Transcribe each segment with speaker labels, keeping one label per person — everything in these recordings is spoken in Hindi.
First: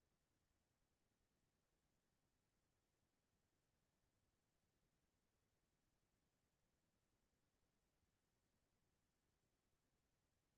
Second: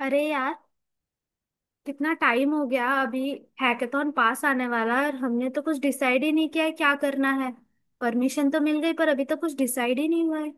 Speaker 1: अरे यार। कितना टाइम हो गया अभी। हैकेथॉन पास आने वाला है और हमने तो कुछ डिसाइड ही नहीं किया है क्या करना है। परमिशन तो मिल गई पर अभी तो कुछ डिसाइड ही नहीं हुआ है।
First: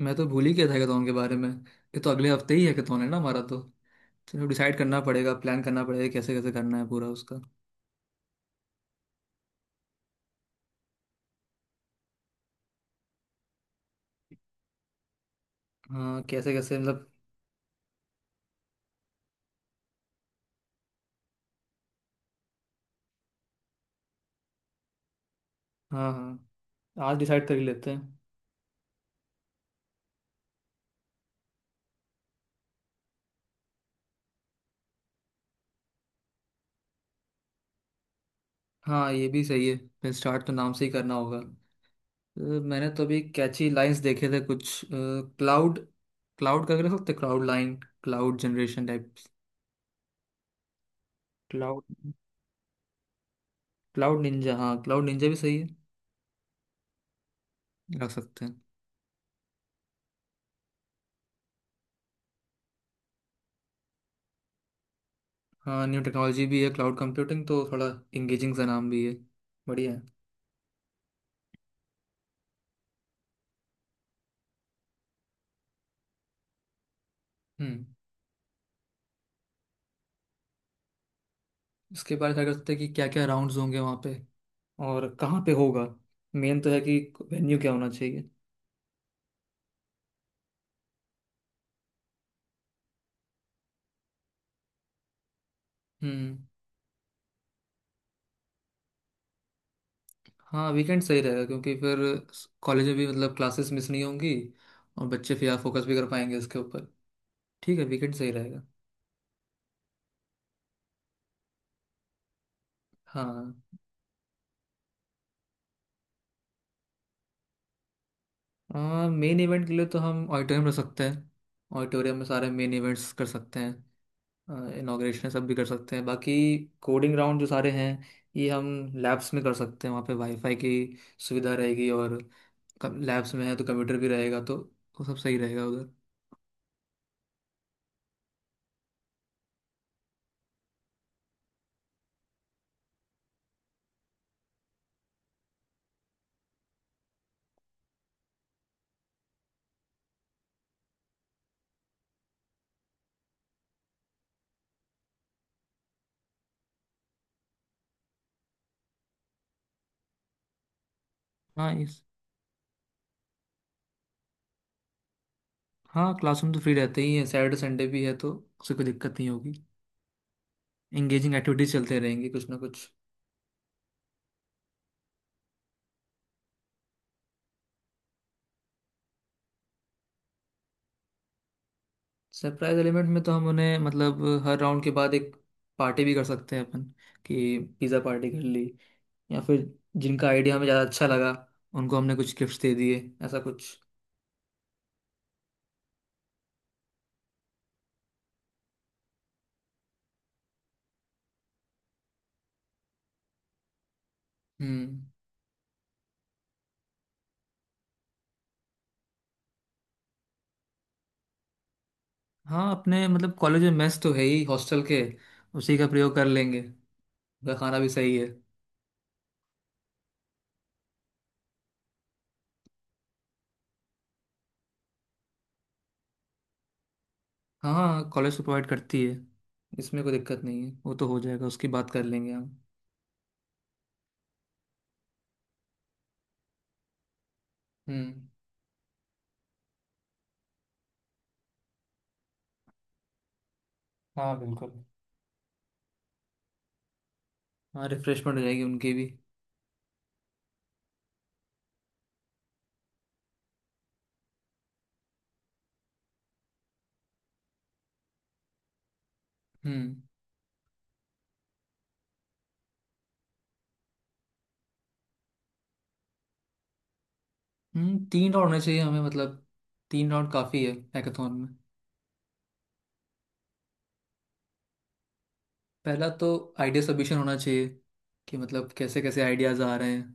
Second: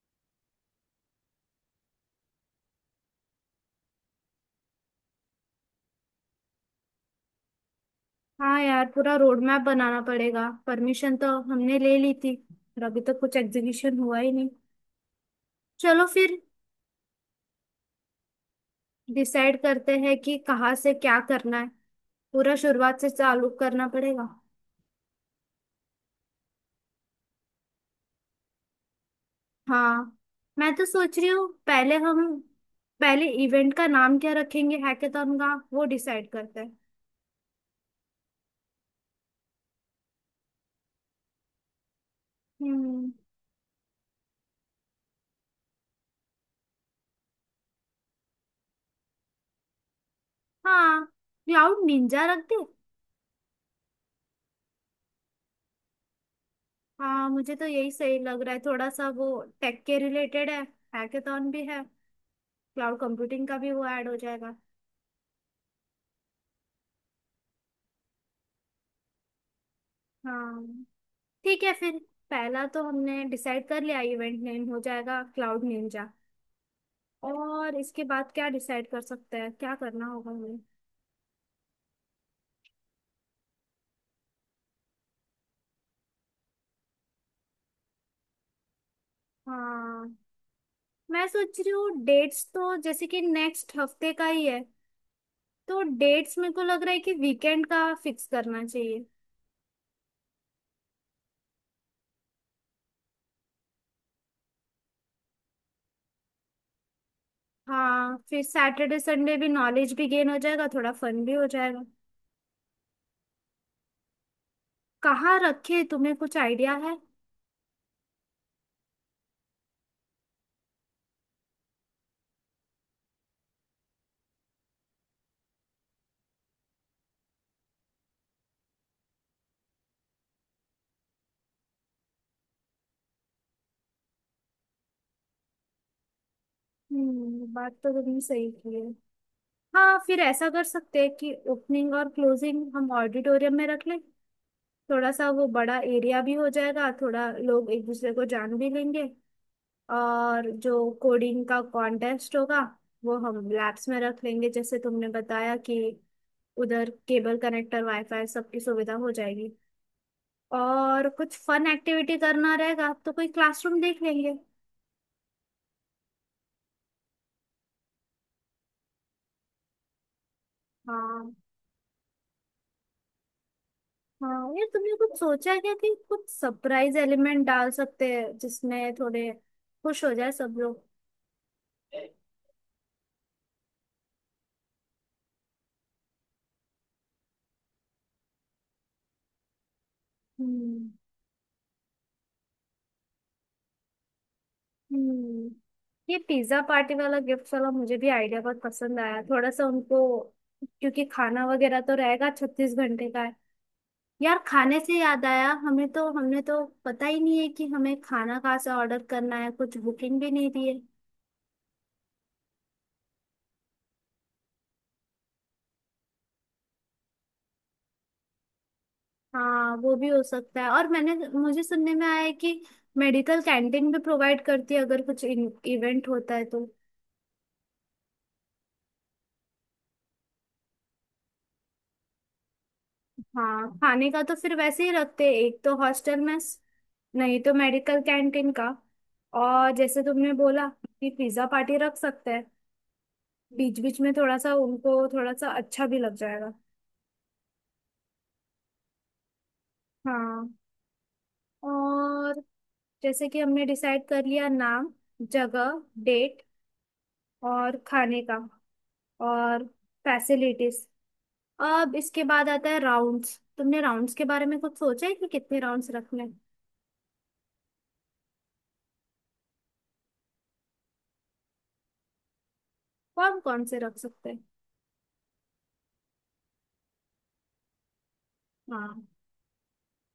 Speaker 2: मैं तो भूल ही गया था हैकाथॉन के बारे में। ये तो अगले हफ्ते ही हैकाथॉन है ना हमारा तो। चलो, डिसाइड करना पड़ेगा, प्लान करना पड़ेगा कैसे कैसे करना है पूरा उसका।
Speaker 1: हाँ यार, पूरा रोड मैप बनाना पड़ेगा। परमिशन तो हमने ले ली थी पर अभी तो कुछ एग्जीक्यूशन हुआ ही नहीं। चलो
Speaker 2: हाँ,
Speaker 1: फिर
Speaker 2: कैसे कैसे मतलब।
Speaker 1: डिसाइड करते हैं कि कहाँ से क्या करना है। पूरा शुरुआत से चालू करना पड़ेगा।
Speaker 2: हाँ, हाँ। आज डिसाइड कर ही लेते हैं।
Speaker 1: हाँ, मैं तो सोच रही हूँ पहले हम, पहले इवेंट का नाम क्या रखेंगे हैकेथॉन का, वो डिसाइड करते हैं।
Speaker 2: हाँ, ये भी सही है। फिर स्टार्ट तो नाम से ही करना होगा। तो मैंने तो
Speaker 1: हम्म।
Speaker 2: अभी कैची लाइंस देखे थे कुछ, क्लाउड, क्लाउड करके रख सकते, cloud line, cloud generation type.
Speaker 1: हाँ यार,
Speaker 2: क्लाउड,
Speaker 1: निंजा रख दे।
Speaker 2: क्लाउड निंजा, हाँ, क्लाउड निंजा भी सही है।
Speaker 1: हाँ, मुझे तो यही
Speaker 2: रख
Speaker 1: सही लग
Speaker 2: सकते
Speaker 1: रहा है,
Speaker 2: हैं।
Speaker 1: थोड़ा सा वो टेक के रिलेटेड है, हैकेथॉन भी है, क्लाउड कंप्यूटिंग का भी वो ऐड हो जाएगा।
Speaker 2: हाँ, न्यू टेक्नोलॉजी भी है क्लाउड कंप्यूटिंग तो, थोड़ा इंगेजिंग सा नाम भी है। बढ़िया है।
Speaker 1: हाँ, ठीक है फिर। पहला तो हमने डिसाइड कर लिया, इवेंट नेम हो जाएगा क्लाउड निंजा। और
Speaker 2: हम्म।
Speaker 1: इसके बाद क्या डिसाइड कर सकते हैं, क्या करना होगा हमें।
Speaker 2: इसके बारे में क्या कर सकते हैं कि क्या क्या राउंड्स होंगे वहाँ पे, और कहाँ पे होगा। मेन तो है कि वेन्यू क्या होना चाहिए।
Speaker 1: हाँ, मैं सोच रही हूँ डेट्स तो जैसे कि नेक्स्ट हफ्ते का ही है, तो
Speaker 2: हम्म।
Speaker 1: डेट्स मेरे को लग रहा है कि वीकेंड का फिक्स करना चाहिए।
Speaker 2: हाँ, वीकेंड सही रहेगा क्योंकि फिर कॉलेज में भी मतलब क्लासेस मिस नहीं होंगी और बच्चे फिर फोकस भी कर पाएंगे इसके ऊपर। ठीक है, वीकेंड
Speaker 1: हाँ,
Speaker 2: सही
Speaker 1: फिर
Speaker 2: रहेगा।
Speaker 1: सैटरडे संडे भी, नॉलेज भी गेन हो जाएगा, थोड़ा फन भी हो जाएगा।
Speaker 2: हाँ,
Speaker 1: कहाँ रखे, तुम्हें कुछ आइडिया है?
Speaker 2: हाँ। मेन इवेंट के लिए तो हम ऑडिटोरियम रख सकते हैं। ऑडिटोरियम में सारे मेन इवेंट्स कर सकते हैं, इनाग्रेशन सब भी कर सकते हैं। बाकी कोडिंग राउंड जो सारे हैं ये हम लैब्स में कर सकते हैं, वहाँ पे वाईफाई की सुविधा रहेगी, और लैब्स में है तो कंप्यूटर भी रहेगा तो वो सब सही रहेगा उधर।
Speaker 1: बात तो तुमने सही की है। हाँ फिर ऐसा कर सकते हैं कि ओपनिंग और क्लोजिंग हम ऑडिटोरियम में रख लें। थोड़ा सा वो बड़ा एरिया भी हो जाएगा, थोड़ा लोग एक दूसरे को जान भी लेंगे। और जो कोडिंग का कॉन्टेस्ट होगा वो हम लैब्स में रख लेंगे, जैसे तुमने बताया कि उधर केबल कनेक्टर वाईफाई सबकी सुविधा हो जाएगी। और कुछ फन
Speaker 2: हाँ इस
Speaker 1: एक्टिविटी करना रहेगा तो कोई क्लासरूम देख लेंगे।
Speaker 2: हाँ, क्लासरूम तो फ्री रहते ही हैं, सैटरडे संडे भी है तो उससे कोई दिक्कत नहीं होगी।
Speaker 1: हाँ
Speaker 2: एंगेजिंग एक्टिविटीज चलते रहेंगे कुछ ना कुछ।
Speaker 1: हाँ। ये तुमने कुछ सोचा है क्या कि कुछ सरप्राइज एलिमेंट डाल सकते हैं जिसमें थोड़े खुश हो जाए सब लोग?
Speaker 2: सरप्राइज एलिमेंट में तो हम उन्हें मतलब हर राउंड के बाद एक पार्टी भी कर सकते हैं अपन, कि पिज़्ज़ा पार्टी कर ली, या फिर जिनका आइडिया हमें ज़्यादा
Speaker 1: हम्म
Speaker 2: अच्छा लगा उनको हमने कुछ गिफ्ट्स दे दिए, ऐसा कुछ।
Speaker 1: हम्म ये पिज्जा पार्टी वाला, गिफ्ट वाला मुझे भी आइडिया बहुत पसंद आया, थोड़ा सा उनको, क्योंकि खाना वगैरह तो रहेगा, 36 घंटे का है। यार, खाने से
Speaker 2: हम्म
Speaker 1: याद आया, हमें तो, हमने तो पता ही नहीं है कि हमें खाना कहाँ से ऑर्डर करना है, कुछ बुकिंग भी नहीं दी है।
Speaker 2: हाँ, अपने मतलब कॉलेज में मेस तो है ही हॉस्टल के, उसी का प्रयोग कर लेंगे। उनका खाना भी सही है।
Speaker 1: हाँ वो भी हो सकता है, और मैंने, मुझे सुनने में आया है कि मेडिकल कैंटीन भी प्रोवाइड करती है अगर कुछ इवेंट होता है तो।
Speaker 2: हाँ, हाँ, कॉलेज तो प्रोवाइड करती है, इसमें कोई दिक्कत नहीं है, वो तो हो जाएगा, उसकी बात कर लेंगे हम।
Speaker 1: हाँ खाने का तो फिर वैसे ही रखते हैं, एक तो हॉस्टल में, नहीं तो मेडिकल
Speaker 2: हम्म।
Speaker 1: कैंटीन का। और जैसे तुमने बोला कि पिज्जा पार्टी रख सकते हैं बीच बीच में,
Speaker 2: हाँ,
Speaker 1: थोड़ा सा
Speaker 2: बिल्कुल।
Speaker 1: उनको थोड़ा सा अच्छा भी लग जाएगा।
Speaker 2: हाँ, रिफ्रेशमेंट हो जाएगी उनकी भी।
Speaker 1: हाँ। और जैसे कि हमने डिसाइड कर लिया नाम, जगह, डेट, और खाने का, और
Speaker 2: हम्म।
Speaker 1: फैसिलिटीज। अब इसके बाद आता है राउंड्स। तुमने राउंड्स के बारे में कुछ सोचा है कि कितने राउंड्स रखने हैं?
Speaker 2: तीन राउंड होने चाहिए हमें मतलब, तीन राउंड काफ़ी है हैकाथॉन में।
Speaker 1: कौन कौन से रख सकते हैं?
Speaker 2: पहला तो आइडिया सबमिशन होना चाहिए, कि मतलब कैसे
Speaker 1: हाँ।
Speaker 2: कैसे आइडियाज़ आ रहे हैं।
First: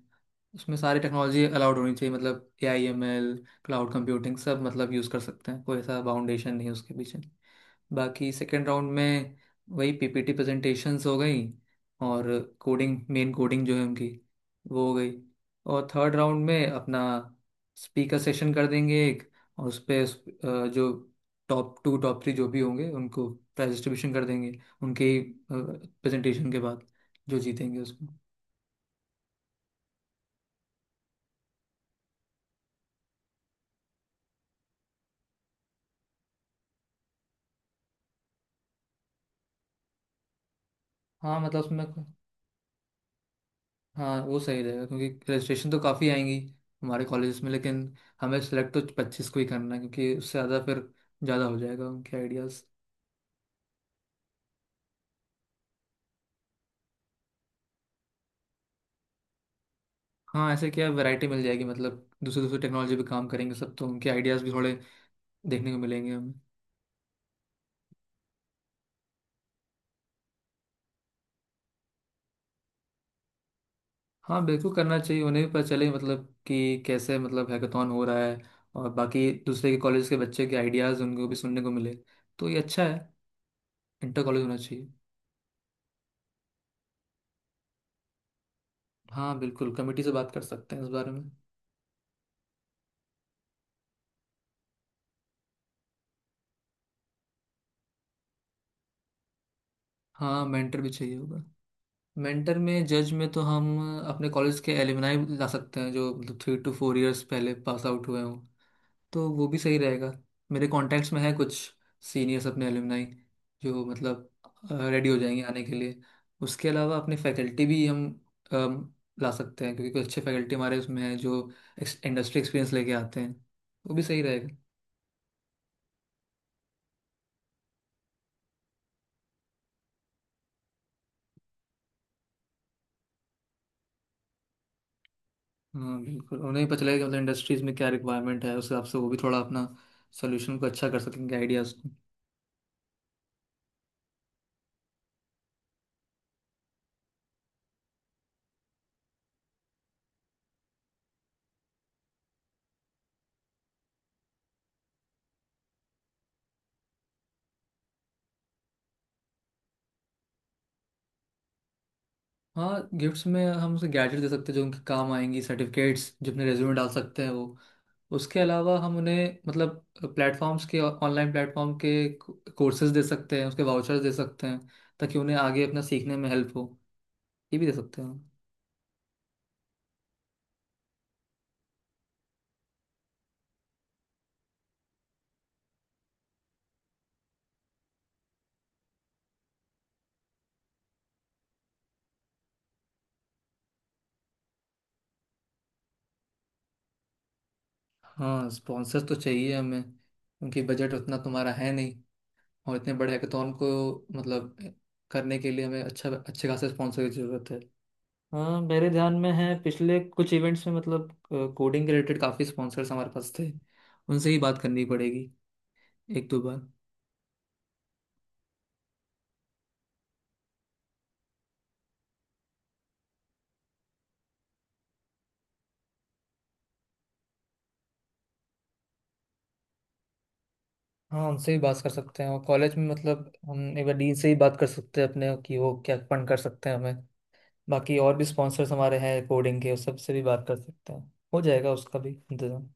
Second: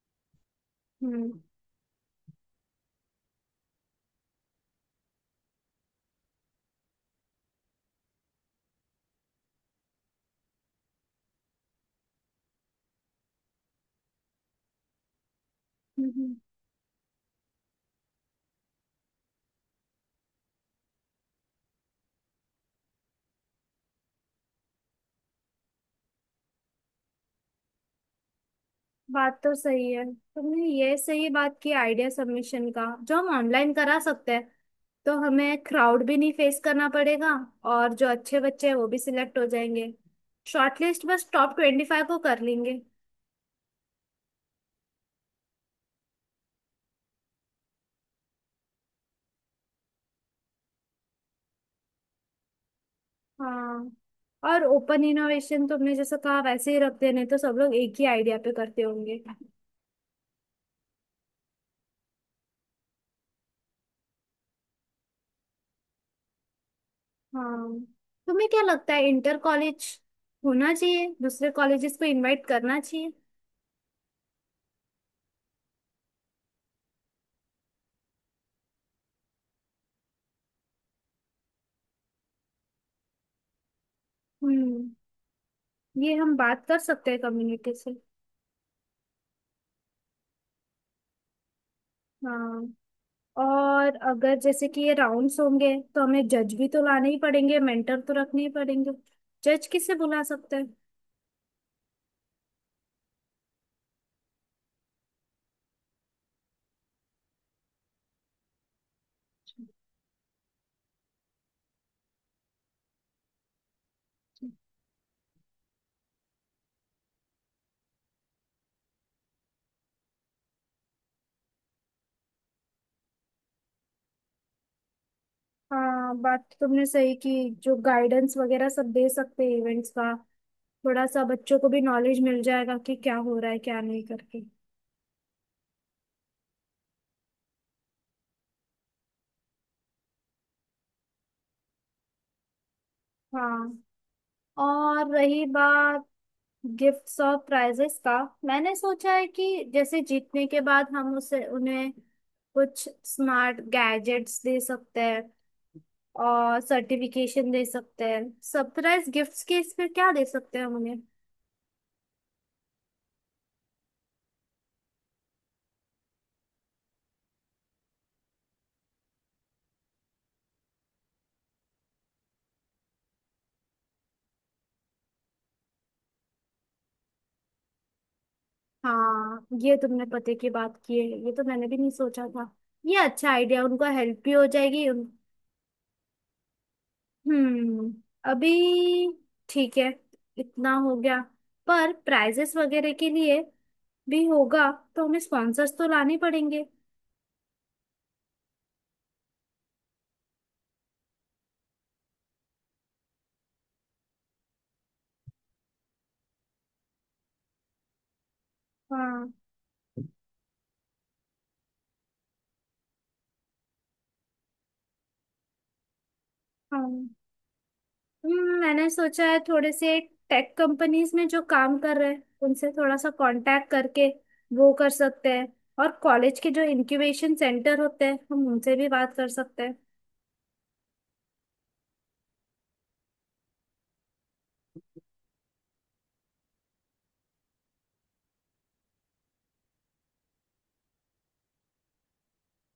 Speaker 2: उसमें सारी
Speaker 1: हम्म
Speaker 2: टेक्नोलॉजी अलाउड होनी चाहिए, मतलब AI ML, क्लाउड कंप्यूटिंग सब मतलब यूज़ कर सकते हैं, कोई ऐसा बाउंडेशन नहीं है उसके पीछे। बाकी सेकेंड राउंड में वही PPT प्रेजेंटेशंस हो गई और कोडिंग, मेन कोडिंग जो है उनकी वो हो गई। और
Speaker 1: हम्म,
Speaker 2: थर्ड
Speaker 1: हम्म,
Speaker 2: राउंड में अपना स्पीकर सेशन कर देंगे एक, और उस पे जो टॉप टू टॉप थ्री जो भी होंगे उनको प्राइज डिस्ट्रीब्यूशन कर देंगे उनके प्रेजेंटेशन के बाद, जो जीतेंगे उसको।
Speaker 1: बात तो सही है, तुमने ये सही बात की आइडिया सबमिशन का जो हम ऑनलाइन करा सकते हैं, तो हमें क्राउड भी नहीं फेस करना पड़ेगा और जो अच्छे बच्चे हैं वो भी सिलेक्ट हो जाएंगे। शॉर्टलिस्ट बस
Speaker 2: हाँ,
Speaker 1: टॉप
Speaker 2: मतलब उसमें,
Speaker 1: 25 को कर लेंगे।
Speaker 2: हाँ, वो सही रहेगा क्योंकि रजिस्ट्रेशन तो काफ़ी आएंगी हमारे कॉलेज में, लेकिन हमें सेलेक्ट तो 25 को ही करना है, क्योंकि उससे ज़्यादा फिर ज़्यादा हो जाएगा उनके आइडियाज़।
Speaker 1: हाँ। और ओपन इनोवेशन तुमने जैसा कहा वैसे ही रख देने तो सब लोग एक ही आइडिया पे करते होंगे।
Speaker 2: हाँ, ऐसे क्या वैरायटी मिल जाएगी, मतलब दूसरे दूसरे टेक्नोलॉजी पे काम करेंगे सब तो उनके आइडियाज़ भी थोड़े देखने को मिलेंगे हमें।
Speaker 1: हाँ। तुम्हें क्या लगता है, इंटर कॉलेज होना चाहिए, दूसरे कॉलेजेस को इनवाइट करना चाहिए?
Speaker 2: हाँ, बिल्कुल करना चाहिए, उन्हें भी पता चले मतलब कि कैसे मतलब हैकाथॉन हो रहा है, और बाकी दूसरे के कॉलेज के बच्चे के आइडियाज़ उनको भी सुनने को मिले, तो ये अच्छा है। इंटर कॉलेज होना चाहिए।
Speaker 1: हम्म ये हम बात कर सकते हैं कम्युनिटी से।
Speaker 2: हाँ, बिल्कुल कमेटी से बात कर सकते हैं इस बारे में।
Speaker 1: हाँ। और अगर जैसे कि ये राउंड्स होंगे तो हमें जज भी तो लाने ही पड़ेंगे, मेंटर तो रखने ही पड़ेंगे। जज किसे बुला
Speaker 2: हाँ,
Speaker 1: सकते हैं?
Speaker 2: मेंटर भी चाहिए होगा। मेंटर में जज में तो हम अपने कॉलेज के एलुमनाई ला सकते हैं जो मतलब 3 टू 4 इयर्स पहले पास आउट हुए हों, तो वो भी सही रहेगा। मेरे कॉन्टैक्ट्स में है कुछ सीनियर्स, अपने एलुमनाई, जो मतलब रेडी हो जाएंगे आने के लिए। उसके अलावा अपने फैकल्टी भी हम अम, ला सकते हैं, क्योंकि कुछ अच्छे फैकल्टी हमारे उसमें हैं जो इंडस्ट्री एक्सपीरियंस लेके आते हैं, वो भी सही रहेगा।
Speaker 1: हाँ, बात तो तुमने सही की, जो गाइडेंस वगैरह सब दे सकते हैं इवेंट्स का, थोड़ा सा बच्चों को भी नॉलेज मिल जाएगा कि क्या हो रहा है क्या नहीं करके।
Speaker 2: हाँ, बिल्कुल, उन्हें भी पता चलेगा कि मतलब इंडस्ट्रीज में क्या रिक्वायरमेंट है, उस हिसाब से वो भी थोड़ा अपना सोल्यूशन को अच्छा कर सकेंगे, आइडियाज़।
Speaker 1: हाँ। और रही बात गिफ्ट्स और प्राइजेस का, मैंने सोचा है कि जैसे जीतने के बाद हम उसे, उन्हें कुछ स्मार्ट गैजेट्स दे सकते हैं और सर्टिफिकेशन दे सकते हैं। सरप्राइज गिफ्ट्स के इसमें क्या दे सकते हैं हम उन्हें?
Speaker 2: हाँ, गिफ्ट्स में हम उसे गैजेट दे सकते हैं जो उनके काम आएंगी, सर्टिफिकेट्स जो अपने रेज्यूमे डाल सकते हैं वो, उसके अलावा हम उन्हें मतलब प्लेटफॉर्म्स के, ऑनलाइन प्लेटफॉर्म के कोर्सेज दे सकते हैं, उसके वाउचर्स दे सकते हैं, ताकि उन्हें आगे अपना सीखने में हेल्प हो, ये भी दे सकते हैं हम।
Speaker 1: हाँ, ये तुमने पते की बात की है, ये तो मैंने भी नहीं सोचा था। ये अच्छा आइडिया, उनको हेल्प भी हो जाएगी हम्म अभी ठीक है, इतना हो गया। पर प्राइजेस वगैरह के लिए भी होगा तो हमें स्पॉन्सर्स तो लाने पड़ेंगे।
Speaker 2: हाँ, स्पॉन्सर्स तो चाहिए हमें। उनकी बजट उतना तुम्हारा है, और इतने बड़े हैकाथॉन को मतलब करने के लिए हमें अच्छा, अच्छे खासे स्पॉन्सर की ज़रूरत है। हाँ, मेरे ध्यान
Speaker 1: हाँ।
Speaker 2: में है पिछले कुछ इवेंट्स में मतलब कोडिंग के रिलेटेड काफ़ी स्पॉन्सर्स हमारे पास थे, उनसे ही बात करनी पड़ेगी एक दो बार।
Speaker 1: हाँ, मैंने सोचा है थोड़े से टेक कंपनीज में जो काम कर रहे हैं उनसे थोड़ा सा कांटेक्ट करके वो कर सकते हैं। और कॉलेज के जो इनक्यूबेशन सेंटर होते हैं हम उनसे भी बात कर सकते हैं।
Speaker 2: हाँ, उनसे भी बात कर सकते हैं, और कॉलेज में मतलब हम एक बार डीन से ही बात कर सकते हैं अपने कि वो क्या फंड कर सकते हैं हमें। बाकी और भी स्पॉन्सर्स हमारे हैं कोडिंग के, उस सब से भी बात कर सकते हैं, हो जाएगा उसका भी इंतजाम।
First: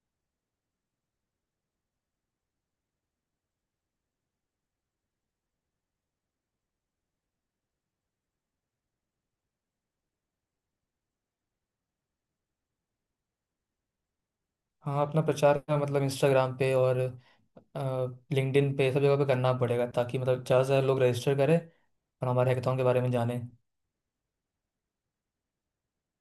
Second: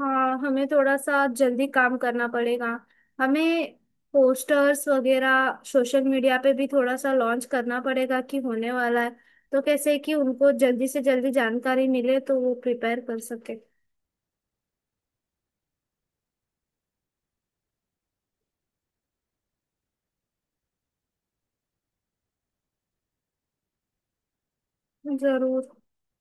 Speaker 1: हाँ, हमें थोड़ा सा जल्दी काम करना पड़ेगा। हमें पोस्टर्स वगैरह सोशल मीडिया पे भी थोड़ा सा लॉन्च करना पड़ेगा कि होने वाला है, तो कैसे कि उनको जल्दी से जल्दी जानकारी मिले तो वो प्रिपेयर कर सके।
Speaker 2: हाँ, अपना प्रचार का मतलब इंस्टाग्राम पे और लिंक्डइन पे सब जगह पे करना पड़ेगा, ताकि मतलब ज़्यादा से ज़्यादा लोग रजिस्टर करें और हमारे हैकेथॉन के बारे में जाने।
Speaker 1: जरूर।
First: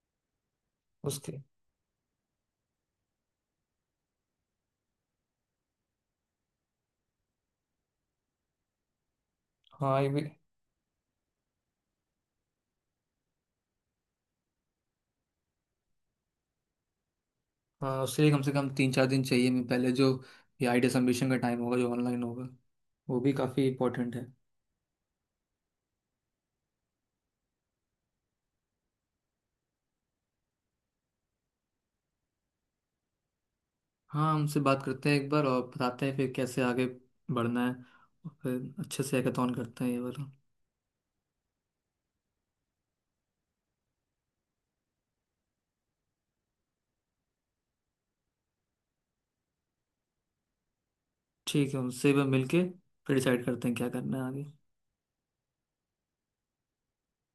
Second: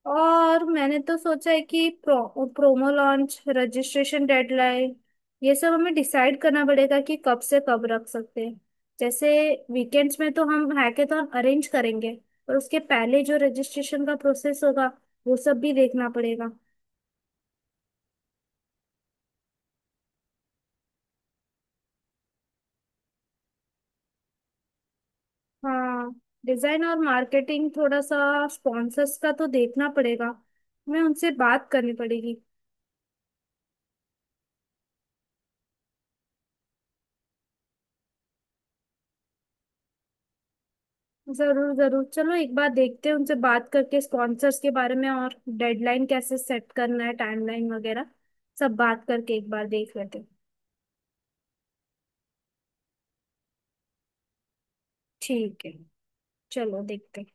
Speaker 1: और मैंने तो
Speaker 2: उसके,
Speaker 1: सोचा है कि प्रोमो लॉन्च, रजिस्ट्रेशन, डेडलाइन, ये सब हमें डिसाइड करना पड़ेगा कि कब से कब रख सकते हैं। जैसे
Speaker 2: हाँ, ये
Speaker 1: वीकेंड्स
Speaker 2: भी।
Speaker 1: में तो हम हैकेथॉन अरेंज करेंगे, पर उसके पहले जो रजिस्ट्रेशन का प्रोसेस होगा वो सब भी देखना पड़ेगा।
Speaker 2: हाँ, उससे कम से कम 3-4 दिन चाहिए मैं पहले, जो ये आइडिया सबमिशन का टाइम होगा जो ऑनलाइन होगा, वो भी काफ़ी इंपॉर्टेंट है।
Speaker 1: हाँ, डिजाइन और मार्केटिंग, थोड़ा सा स्पॉन्सर्स का तो देखना पड़ेगा, हमें उनसे बात करनी पड़ेगी।
Speaker 2: हाँ, उनसे बात करते हैं एक बार और बताते हैं फिर कैसे आगे बढ़ना है, और फिर अच्छे से हैकेथॉन करते हैं ये वाला।
Speaker 1: जरूर जरूर। चलो एक बार देखते हैं, उनसे बात करके स्पॉन्सर्स के बारे में, और डेडलाइन कैसे सेट करना है, टाइमलाइन वगैरह सब बात करके एक बार देख लेते हैं।
Speaker 2: ठीक है, उनसे भी मिलके फिर डिसाइड करते हैं क्या करना है आगे।
Speaker 1: ठीक है। चलो देखते हैं।